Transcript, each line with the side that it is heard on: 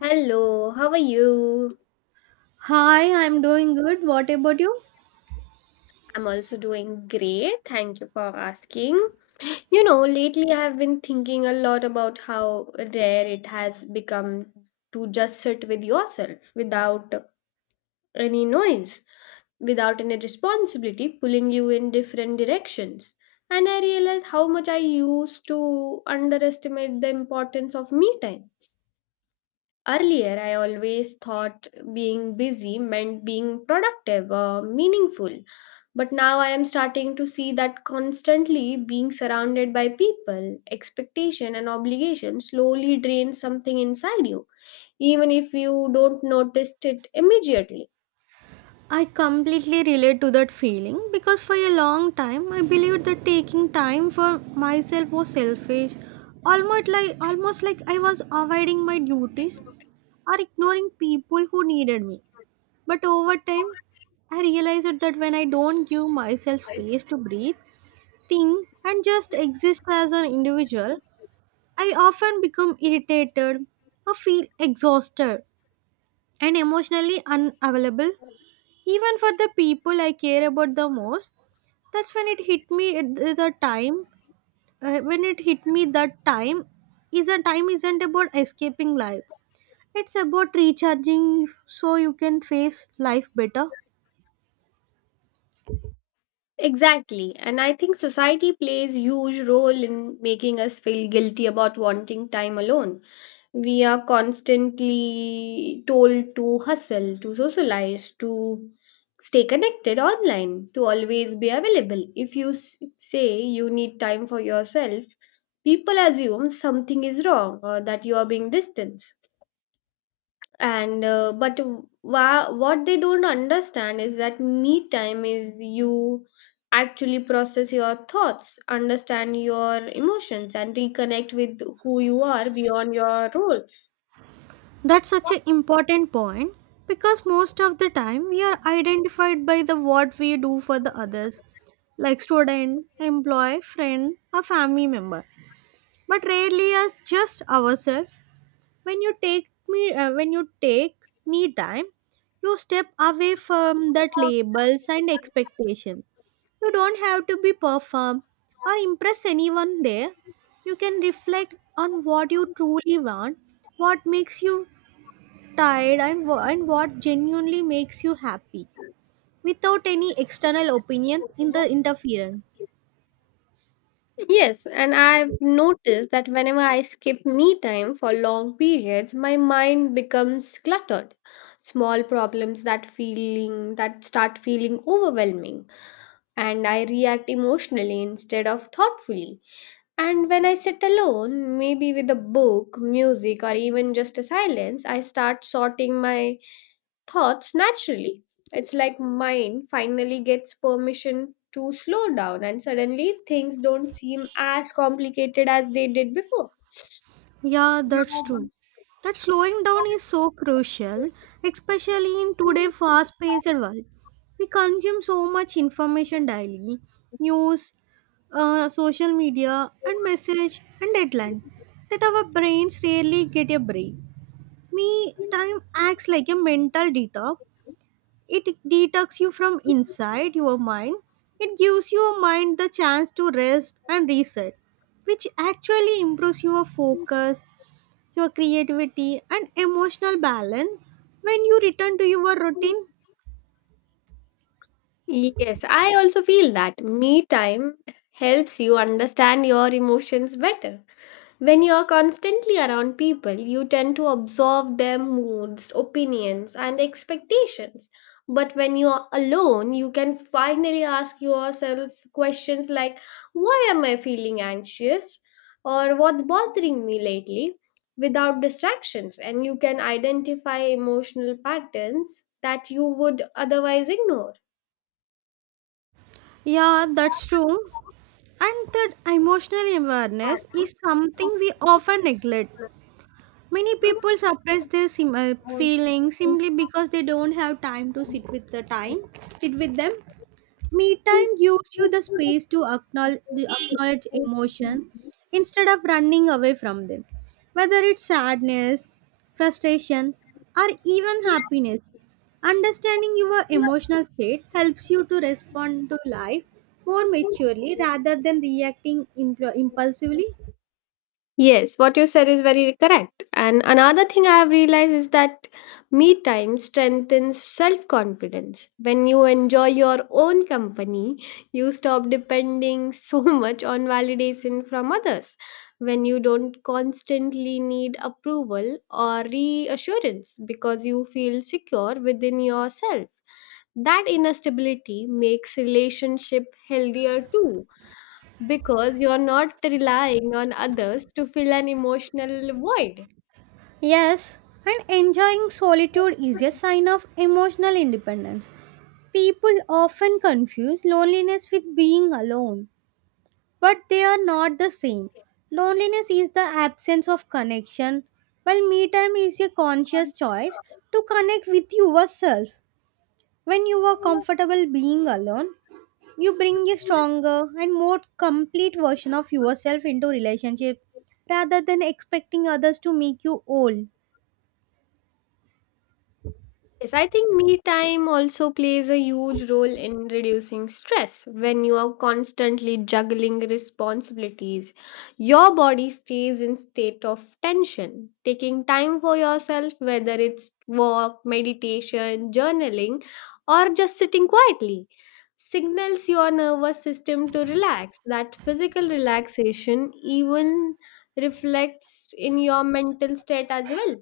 left: Hello, how are you?
right: Hi, I'm doing good. What about you?
left: I'm also doing great. Thank you for asking. You know, lately I have been thinking a lot about how rare it has become to just sit with yourself without any noise, without any responsibility pulling you in different directions. And I realize how much I used to underestimate the importance of me time. Earlier, I always thought being busy meant being productive or meaningful, but now I am starting to see that constantly being surrounded by people, expectation, and obligation slowly drains something inside you, even if you don't notice it immediately.
right: I completely relate to that feeling because for a long time I believed that taking time for myself was selfish. Almost like I was avoiding my duties or ignoring people who needed me. But over time, I realized that when I don't give myself space to breathe, think, and just exist as an individual, I often become irritated or feel exhausted and emotionally unavailable even for the people I care about the most. That's when it hit me at the time. When it hit me that time is a time isn't about escaping life, it's about recharging so you can face life better.
left: Exactly. And I think society plays huge role in making us feel guilty about wanting time alone. We are constantly told to hustle, to socialize, to stay connected online, to always be available. If you say you need time for yourself, people assume something is wrong or that you are being distant and but what they don't understand is that me time is you actually process your thoughts, understand your emotions, and reconnect with who you are beyond your roles.
right: That's such an important point because most of the time we are identified by the what we do for the others, like student, employee, friend, a family member, but rarely as just ourselves. When you take me time, you step away from that labels and expectation. You don't have to be perform or impress anyone there. You can reflect on what you truly want, what makes you tired and what genuinely makes you happy without any external opinions in the interference.
left: Yes, and I've noticed that whenever I skip me time for long periods, my mind becomes cluttered, small problems that feeling that start feeling overwhelming, and I react emotionally instead of thoughtfully. And when I sit alone, maybe with a book, music, or even just a silence, I start sorting my thoughts naturally. It's like mind finally gets permission to slow down, and suddenly things don't seem as complicated as they did before.
right: Yeah, that's true. That slowing down is so crucial, especially in today's fast paced world. We consume so much information daily: news, social media, and message and deadline, that our brains rarely get a break. Me time acts like a mental detox. It detox you from inside your mind. It gives your mind the chance to rest and reset, which actually improves your focus, your creativity and emotional balance when you return to your routine.
left: Yes, I also feel that me time helps you understand your emotions better. When you're constantly around people, you tend to absorb their moods, opinions, and expectations. But when you're alone, you can finally ask yourself questions like, why am I feeling anxious? Or what's bothering me lately? Without distractions, and you can identify emotional patterns that you would otherwise ignore.
right: Yeah, that's true. And that emotional awareness is something we often neglect. Many people suppress their feelings simply because they don't have time to sit with sit with them. Me time gives you the space to acknowledge emotion instead of running away from them. Whether it's sadness, frustration, or even happiness, understanding your emotional state helps you to respond to life more maturely rather than reacting impulsively.
left: Yes, what you said is very correct. And another thing I have realized is that me time strengthens self confidence. When you enjoy your own company, you stop depending so much on validation from others. When you don't constantly need approval or reassurance because you feel secure within yourself, that inner stability makes relationship healthier too because you're not relying on others to fill an emotional void.
right: Yes, and enjoying solitude is a sign of emotional independence. People often confuse loneliness with being alone. But they are not the same. Loneliness is the absence of connection, while me time is a conscious choice to connect with yourself. When you are comfortable being alone, you bring a stronger and more complete version of yourself into relationship rather than expecting others to make you whole.
left: Yes, I think me time also plays a huge role in reducing stress. When you are constantly juggling responsibilities, your body stays in state of tension. Taking time for yourself, whether it's walk, meditation, journaling, or just sitting quietly, signals your nervous system to relax. That physical relaxation even reflects in your mental state as well.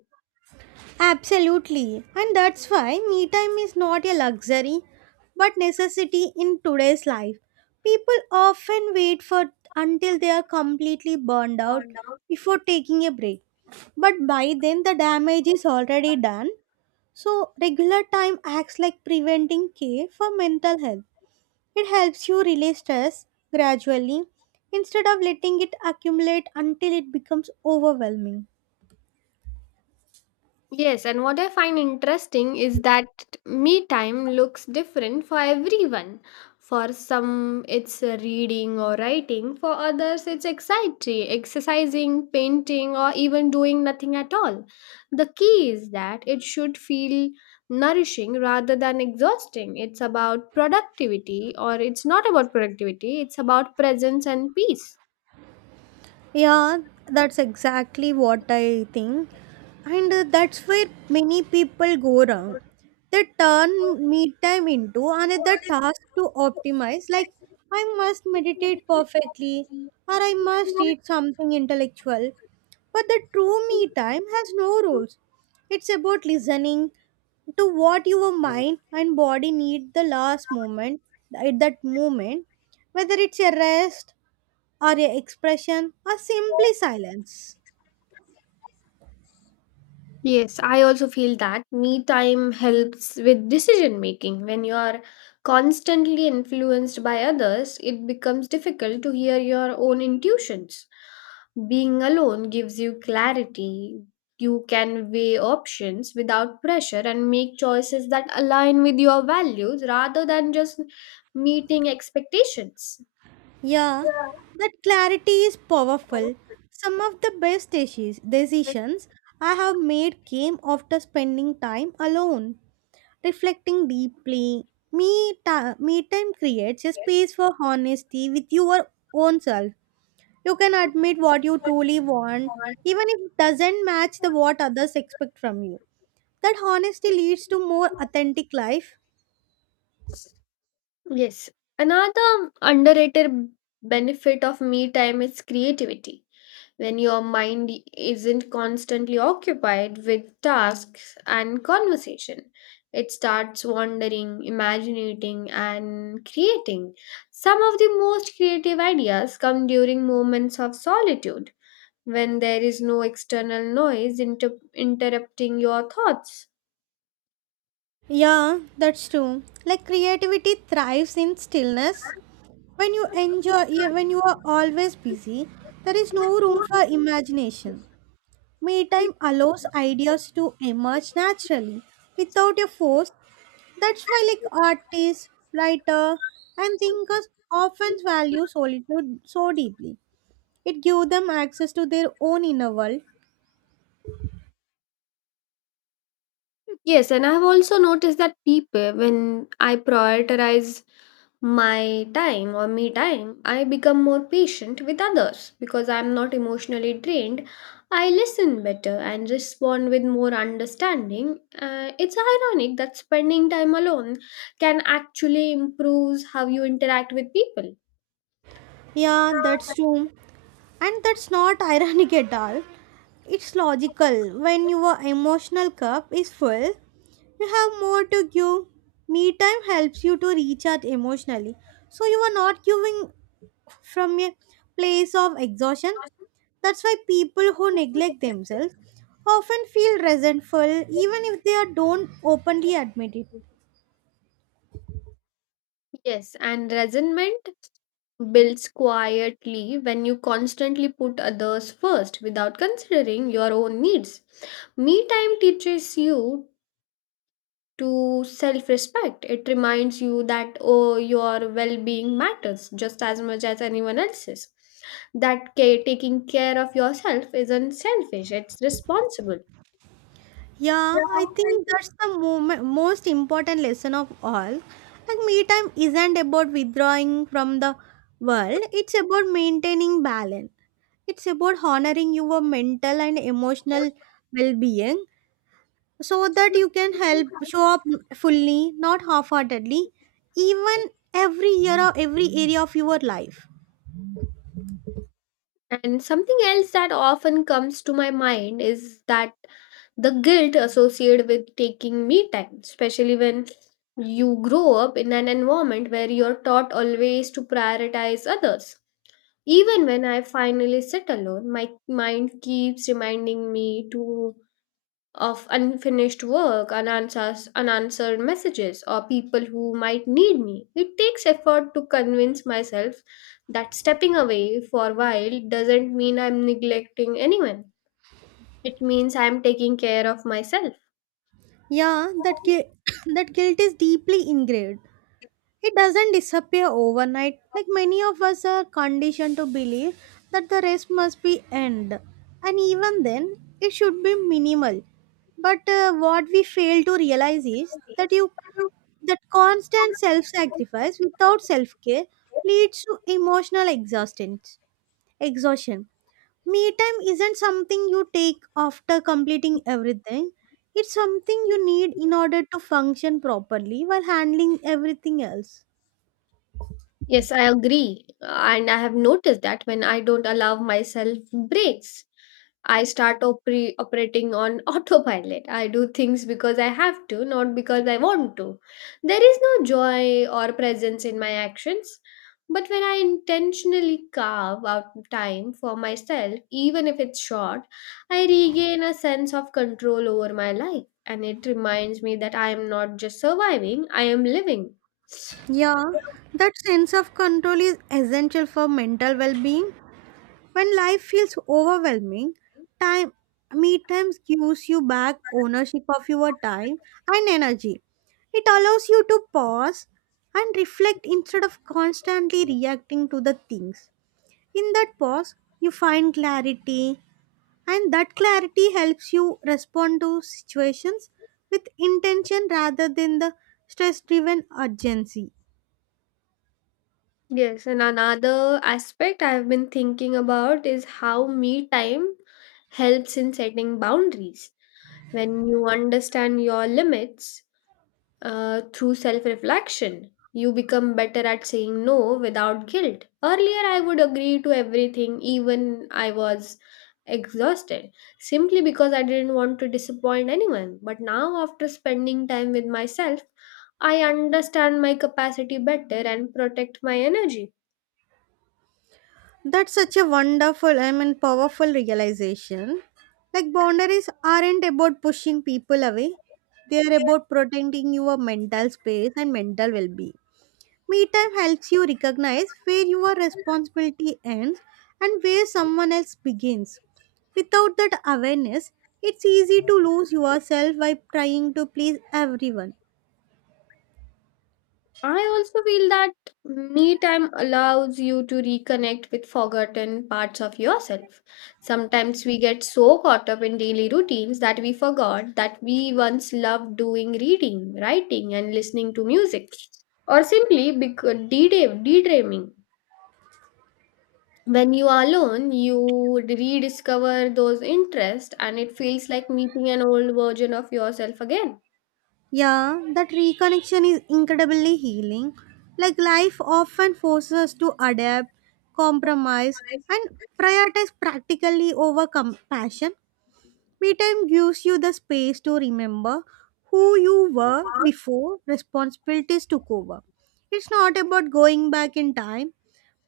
right: Absolutely. And that's why me time is not a luxury but necessity in today's life. People often wait for until they are completely burned out before taking a break. But by then the damage is already done. So regular time acts like preventing care for mental health. It helps you release stress gradually instead of letting it accumulate until it becomes overwhelming.
left: Yes, and what I find interesting is that me time looks different for everyone. For some, it's reading or writing. For others, it's exciting, exercising, painting, or even doing nothing at all. The key is that it should feel nourishing rather than exhausting. It's not about productivity, it's about presence and peace.
right: Yeah, that's exactly what I think. And that's where many people go wrong. They turn me time into another task to optimize, like I must meditate perfectly or I must read something intellectual. But the true me time has no rules. It's about listening to what your mind and body need at that moment, whether it's a rest or a expression or simply silence.
left: Yes, I also feel that me time helps with decision making. When you are constantly influenced by others, it becomes difficult to hear your own intuitions. Being alone gives you clarity. You can weigh options without pressure and make choices that align with your values rather than just meeting expectations.
right: Yeah, that clarity is powerful. Some of the best decisions I have made came after spending time alone, reflecting deeply. Me time creates a space for honesty with your own self. You can admit what you truly want, even if it doesn't match the what others expect from you. That honesty leads to more authentic life.
left: Yes, another underrated benefit of me time is creativity when your mind isn't constantly occupied with tasks and conversation. It starts wandering, imagining, and creating. Some of the most creative ideas come during moments of solitude, when there is no external noise interrupting your thoughts.
right: Yeah, that's true. Like creativity thrives in stillness. When you are always busy, there is no room for imagination. Me time allows ideas to emerge naturally without a force. That's why, like artists, writer, and thinkers often value solitude so deeply. It gives them access to their own inner world.
left: Yes, and I've also noticed that people, when I prioritize my time or me time, I become more patient with others because I'm not emotionally drained. I listen better and respond with more understanding. It's ironic that spending time alone can actually improve how you interact with people.
right: Yeah, that's true, and that's not ironic at all. It's logical. When your emotional cup is full, you have more to give. Me time helps you to recharge emotionally. So you are not giving from a place of exhaustion. That's why people who neglect themselves often feel resentful even if they don't openly admit it.
left: Yes, and resentment builds quietly when you constantly put others first without considering your own needs. Me time teaches you to self respect. It reminds you that oh, your well being matters just as much as anyone else's. That care, taking care of yourself isn't selfish, it's responsible.
right: Yeah, I think that's most important lesson of all. Like, me time isn't about withdrawing from the world, it's about maintaining balance. It's about honoring your mental and emotional well being so that you can help show up fully, not half heartedly, even every year or every area of your life.
left: And something else that often comes to my mind is that the guilt associated with taking me time, especially when you grow up in an environment where you're taught always to prioritize others. Even when I finally sit alone, my mind keeps reminding me to of unfinished work, unanswers, unanswered messages, or people who might need me. It takes effort to convince myself that stepping away for a while doesn't mean I'm neglecting anyone. It means I'm taking care of myself.
right: Yeah, that guilt is deeply ingrained. It doesn't disappear overnight, like many of us are conditioned to believe that the rest must be end. And even then, it should be minimal. But what we fail to realize is that constant self-sacrifice without self-care leads to emotional exhaustion. Exhaustion. Me time isn't something you take after completing everything. It's something you need in order to function properly while handling everything else.
left: Yes, I agree. And I have noticed that when I don't allow myself breaks, I start operating on autopilot. I do things because I have to, not because I want to. There is no joy or presence in my actions. But when I intentionally carve out time for myself, even if it's short, I regain a sense of control over my life. And it reminds me that I am not just surviving, I am living.
right: Yeah, that sense of control is essential for mental well being. When life feels overwhelming, time me times gives you back ownership of your time and energy. It allows you to pause and reflect instead of constantly reacting to the things. In that pause, you find clarity, and that clarity helps you respond to situations with intention rather than the stress driven urgency.
left: Yes, and another aspect I've been thinking about is how me time helps in setting boundaries. When you understand your limits through self reflection, you become better at saying no without guilt. Earlier, I would agree to everything, even I was exhausted, simply because I didn't want to disappoint anyone. But now, after spending time with myself, I understand my capacity better and protect my energy.
right: That's such a wonderful I mean powerful realization. Like boundaries aren't about pushing people away. They are about protecting your mental space and mental well-being. Me time helps you recognize where your responsibility ends and where someone else begins. Without that awareness, it's easy to lose yourself by trying to please everyone.
left: I also feel that me time allows you to reconnect with forgotten parts of yourself. Sometimes we get so caught up in daily routines that we forgot that we once loved doing reading, writing, and listening to music, or simply de- daydreaming. When you are alone, you rediscover those interests, and it feels like meeting an old version of yourself again.
right: Yeah, that reconnection is incredibly healing. Like life often forces us to adapt, compromise, and prioritize practically over compassion. Me time gives you the space to remember who you were before responsibilities took over. It's not about going back in time,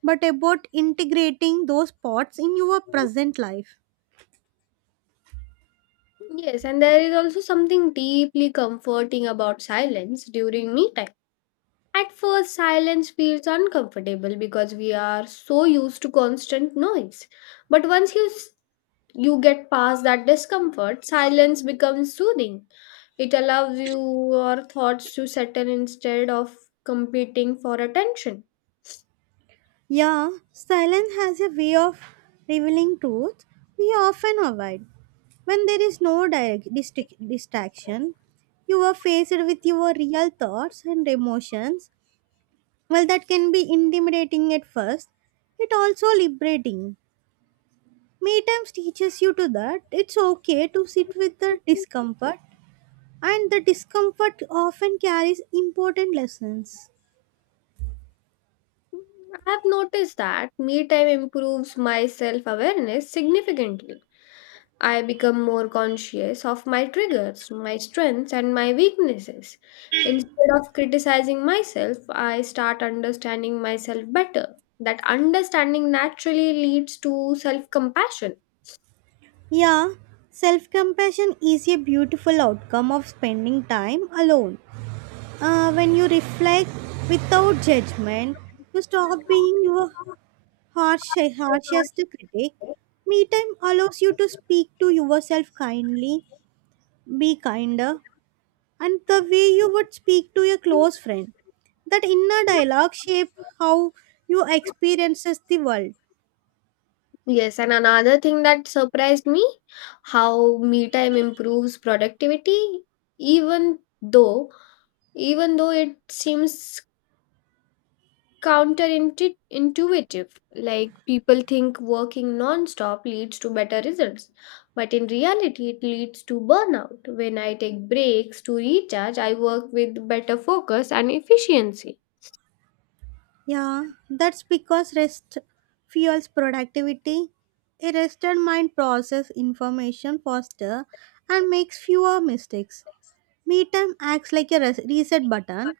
right: but about integrating those parts in your present life.
left: Yes, and there is also something deeply comforting about silence during me time. At first, silence feels uncomfortable because we are so used to constant noise. But once you get past that discomfort, silence becomes soothing. It allows you your thoughts to settle instead of competing for attention.
right: Yeah, silence has a way of revealing truth we often avoid. When there is no direct distraction, you are faced with your real thoughts and emotions. While that can be intimidating at first, it also liberating. Me times teaches you to that it's okay to sit with the discomfort, and the discomfort often carries important lessons.
left: I have noticed that me time improves my self awareness significantly. I become more conscious of my triggers, my strengths, and my weaknesses. Instead of criticizing myself, I start understanding myself better. That understanding naturally leads to self compassion.
right: Yeah, self compassion is a beautiful outcome of spending time alone. When you reflect without judgment, you stop being your harshest critic. Me time allows you to speak to yourself kindly, be kinder, and the way you would speak to a close friend. That inner dialogue shapes how you experiences the world.
left: Yes, and another thing that surprised me how me time improves productivity, even though even though it seems counterintuitive. Like, people think working non-stop leads to better results, but in reality it leads to burnout. When I take breaks to recharge, I work with better focus and efficiency.
right: Yeah, that's because rest fuels productivity. A rested mind processes information faster and makes fewer mistakes. Me time acts like a reset button.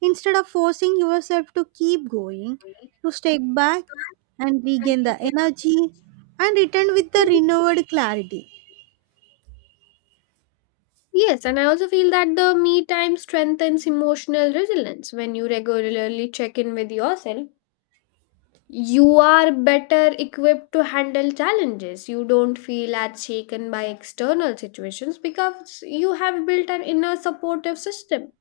right: Instead of forcing yourself to keep going, you step back and regain the energy and return with the renewed clarity.
left: Yes, and I also feel that the me time strengthens emotional resilience when you regularly check in with yourself. You are better equipped to handle challenges. You don't feel as shaken by external situations because you have built an inner supportive system.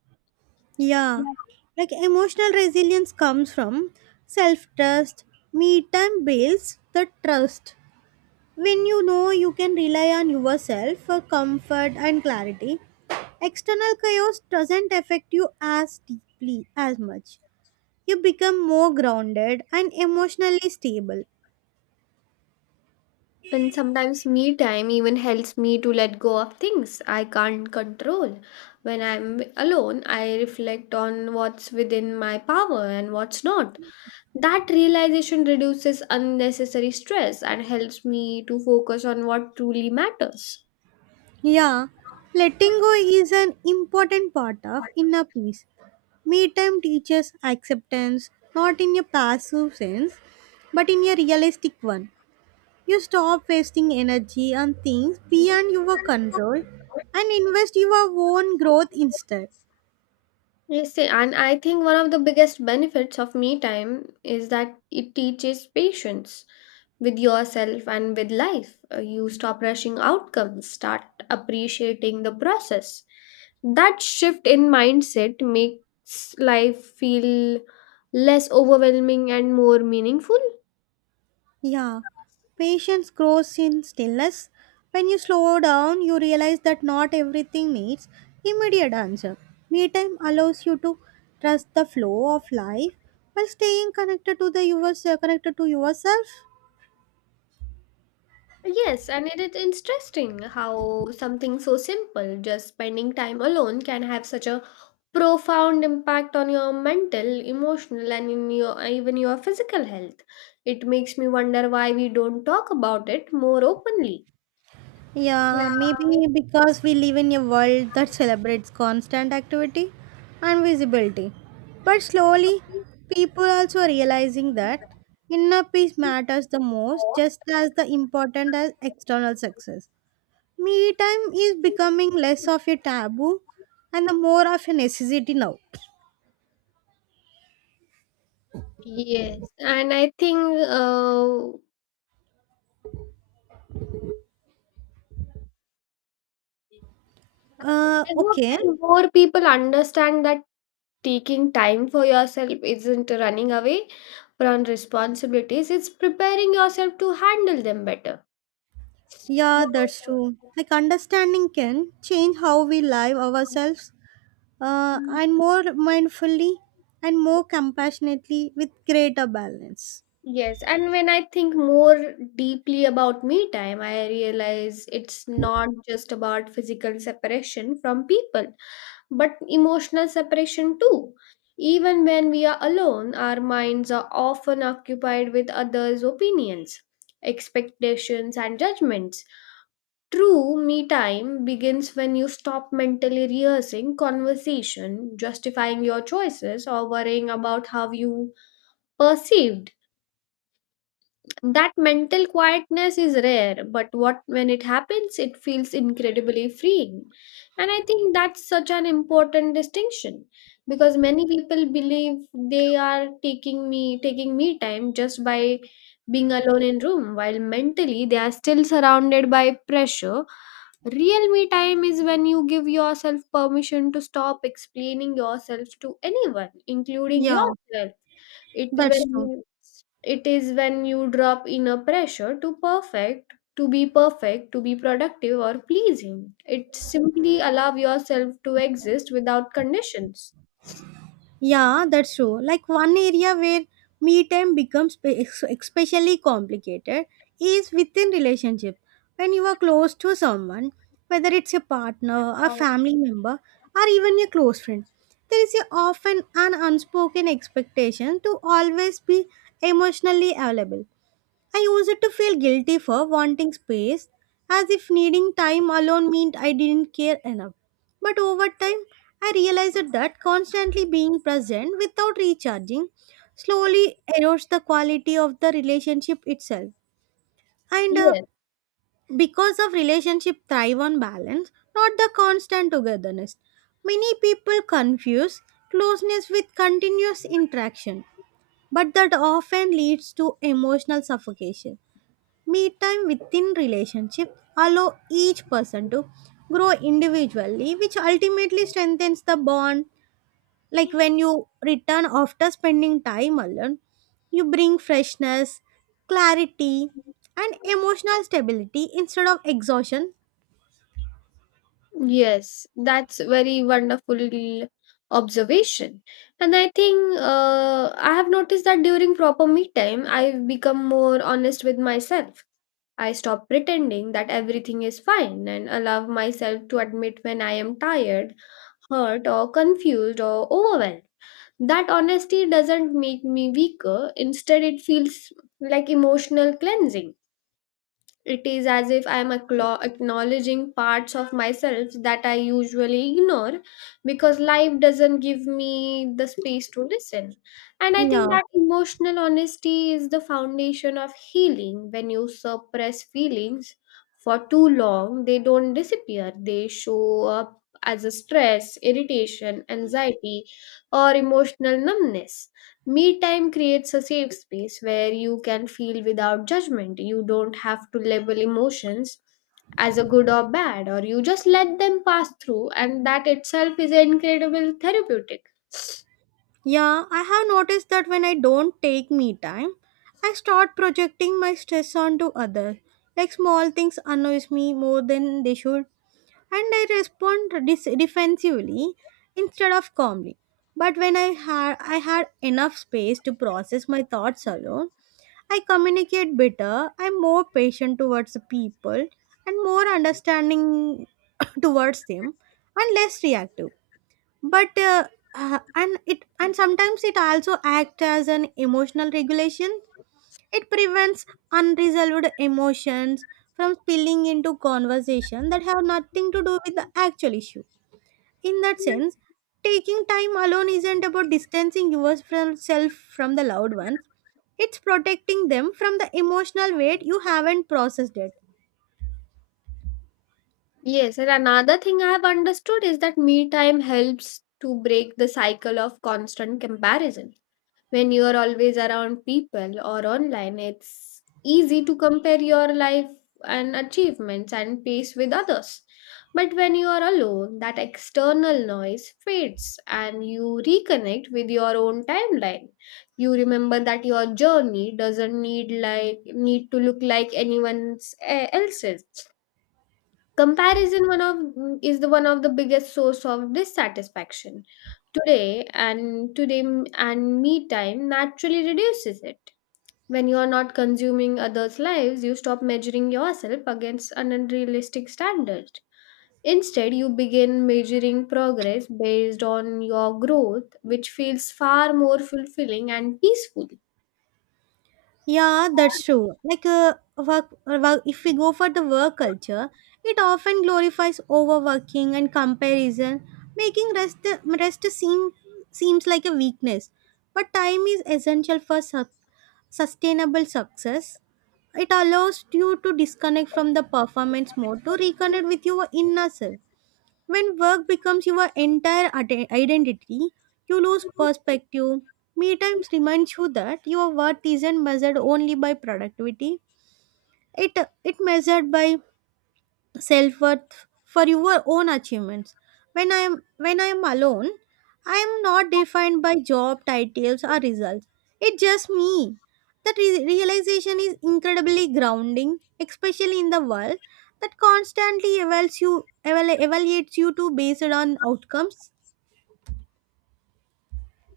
right: Yeah,
left: Yeah.
right: like emotional resilience comes from self trust. Me time builds the trust. When you know you can rely on yourself for comfort and clarity, external chaos doesn't affect you as deeply as much. You become more grounded and emotionally stable.
left: And sometimes me time even helps me to let go of things I can't control. When I'm alone, I reflect on what's within my power and what's not. That realization reduces unnecessary stress and helps me to focus on what truly matters.
right: Yeah, letting go is an important part of inner peace. Me time teaches acceptance, not in a passive sense, but in a realistic one. You stop wasting energy on things beyond your control and invest your own growth instead.
left: Yes, see, and I think one of the biggest benefits of me time is that it teaches patience with yourself and with life. You stop rushing outcomes, start appreciating the process. That shift in mindset makes life feel less overwhelming and more meaningful.
right: Yeah, patience grows in stillness. When you slow down, you realize that not everything needs immediate answer. Me time allows you to trust the flow of life while staying connected to connected to yourself.
left: Yes, and it is interesting how something so simple, just spending time alone, can have such a profound impact on your mental, emotional, and in your even your physical health. It makes me wonder why we don't talk about it more openly.
right: Yeah, maybe because we live in a world that celebrates constant activity and visibility. But slowly, people also are realizing that inner peace matters the most, just as the important as external success. Me time is becoming less of a taboo and the more of a necessity now.
left: Yes, and I think uh,
right: Uh,
left: I hope
right: okay.
left: that more people understand that taking time for yourself isn't running away from responsibilities, it's preparing yourself to handle them better.
right: Yeah,
left: Yeah.
right: that's true. Like understanding can change how we live ourselves and more mindfully and more compassionately with greater balance.
left: Yes, and when I think more deeply about me time, I realize it's not just about physical separation from people, but emotional separation too. Even when we are alone, our minds are often occupied with others' opinions, expectations, and judgments. True me time begins when you stop mentally rehearsing conversation, justifying your choices, or worrying about how you perceived. That mental quietness is rare, but what when it happens, it feels incredibly freeing. And I think that's such an important distinction because many people believe they are taking me time just by being alone in room while mentally they are still surrounded by pressure. Real me time is when you give yourself permission to stop explaining yourself to anyone, including
right: Yeah,
left: yourself. it
right: that's true.
left: when it is when you drop inner pressure to be perfect, to be productive or pleasing. It simply allow yourself to exist without conditions.
right: Yeah, that's true. Like one area where me time becomes especially complicated is within relationship. When you are close to someone, whether it's your partner, a family member, or even your close friend, there is a often an unspoken expectation to always be emotionally available. I used to feel guilty for wanting space, as if needing time alone meant I didn't care enough. But over time, I realized that constantly being present without recharging slowly erodes the quality of the relationship itself. And
left: Yes.
right: Because of relationship thrive on balance, not the constant togetherness. Many people confuse closeness with continuous interaction, but that often leads to emotional suffocation. Me time within relationship allow each person to grow individually, which ultimately strengthens the bond. Like when you return after spending time alone, you bring freshness, clarity, and emotional stability instead of exhaustion.
left: Yes, that's very wonderful observation. And I think I have noticed that during proper me time, I've become more honest with myself. I stop pretending that everything is fine and allow myself to admit when I am tired, hurt, or confused or overwhelmed. That honesty doesn't make me weaker, instead, it feels like emotional cleansing. It is as if I am acknowledging parts of myself that I usually ignore because life doesn't give me the space to listen. And I think
right: Yeah,
left: that emotional honesty is the foundation of healing. When you suppress feelings for too long, they don't disappear, they show up as a stress, irritation, anxiety, or emotional numbness. Me time creates a safe space where you can feel without judgment. You don't have to label emotions as a good or bad, or you just let them pass through, and that itself is incredible therapeutic.
right: yeah, I have noticed that when I don't take me time, I start projecting my stress onto others. Like small things annoys me more than they should and I respond defensively instead of calmly. But when I had enough space to process my thoughts alone, I communicate better. I'm more patient towards the people and more understanding towards them and less reactive but and it and sometimes it also acts as an emotional regulation. It prevents unresolved emotions from spilling into conversation that have nothing to do with the actual issue. In that sense, taking time alone isn't about distancing yourself from the loved ones, it's protecting them from the emotional weight you haven't processed yet.
left: Yes, and another thing I have understood is that me time helps to break the cycle of constant comparison. When you are always around people or online, it's easy to compare your life and achievements and pace with others, but when you are alone, that external noise fades and you reconnect with your own timeline. You remember that your journey doesn't need like need to look like anyone's eh, else's Comparison one of is the one of the biggest source of dissatisfaction. Today and today m- and Me time naturally reduces it. When you are not consuming others' lives, you stop measuring yourself against an unrealistic standard. Instead, you begin measuring progress based on your growth, which feels far more fulfilling and peaceful.
right: Yeah, that's true. Like work, if we go for the work culture, it often glorifies overworking and comparison, making rest seems like a weakness. But time is essential for sustainable success. It allows you to disconnect from the performance mode to reconnect with your inner self. When work becomes your entire identity, you lose perspective. Me times reminds you that your worth isn't measured only by productivity. It it measured by self worth for your own achievements. When I am alone, I am not defined by job titles or results. It's just me. That realization is incredibly grounding, especially in the world that constantly evaluates you to based on outcomes.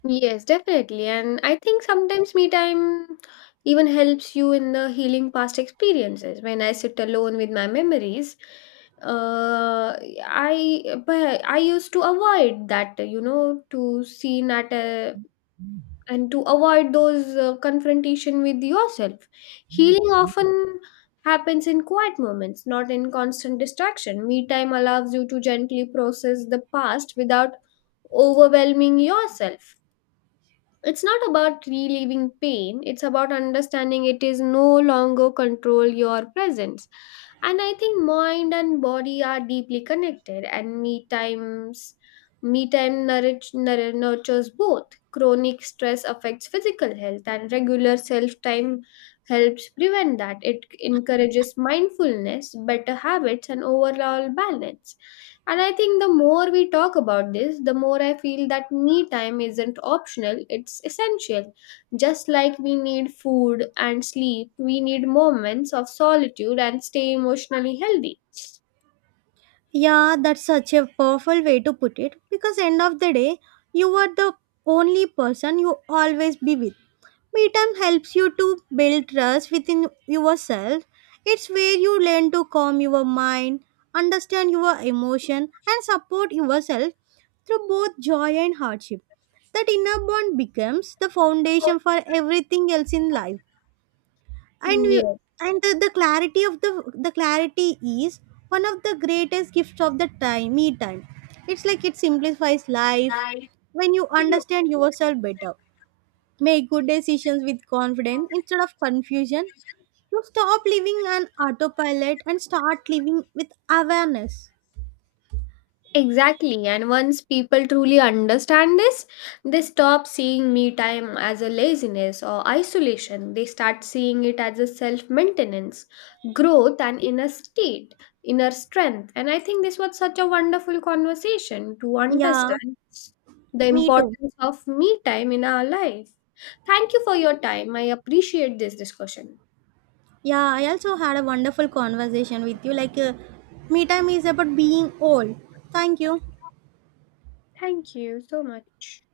left: Yes, definitely. And I think sometimes me time even helps you in the healing past experiences. When I sit alone with my memories, uh, I but I used to avoid that, you know, to see that and to avoid those confrontation with yourself. Healing often happens in quiet moments, not in constant distraction. Me time allows you to gently process the past without overwhelming yourself. It's not about relieving pain, it's about understanding it is no longer control your presence. And I think mind and body are deeply connected and me time nurtures both. Chronic stress affects physical health and regular self time helps prevent that. It encourages mindfulness, better habits and overall balance. And I think the more we talk about this, the more I feel that me time isn't optional, it's essential. Just like we need food and sleep, we need moments of solitude and stay emotionally healthy.
right: Yeah, that's such a powerful way to put it because end of the day, you are the only person you always be with. Me time helps you to build trust within yourself. It's where you learn to calm your mind, understand your emotion, and support yourself through both joy and hardship. That inner bond becomes the foundation for everything else in life. And you,
left: Yeah.
right: and the clarity of the clarity is one of the greatest gifts of the time me time. It's like it simplifies life when you understand yourself better. Make good decisions with confidence instead of confusion. You stop living on autopilot and start living with awareness.
left: Exactly. And once people truly understand this, they stop seeing me time as a laziness or isolation. They start seeing it as a self maintenance, growth, and inner state, inner strength. And I think this was such a wonderful conversation to
right: Yeah,
left: understand the
right: me too.
left: importance of me time in our life. Thank you for your time. I appreciate this discussion.
right: Yeah, I also had a wonderful conversation with you. Me time is about being old. Thank you.
left: Thank you so much.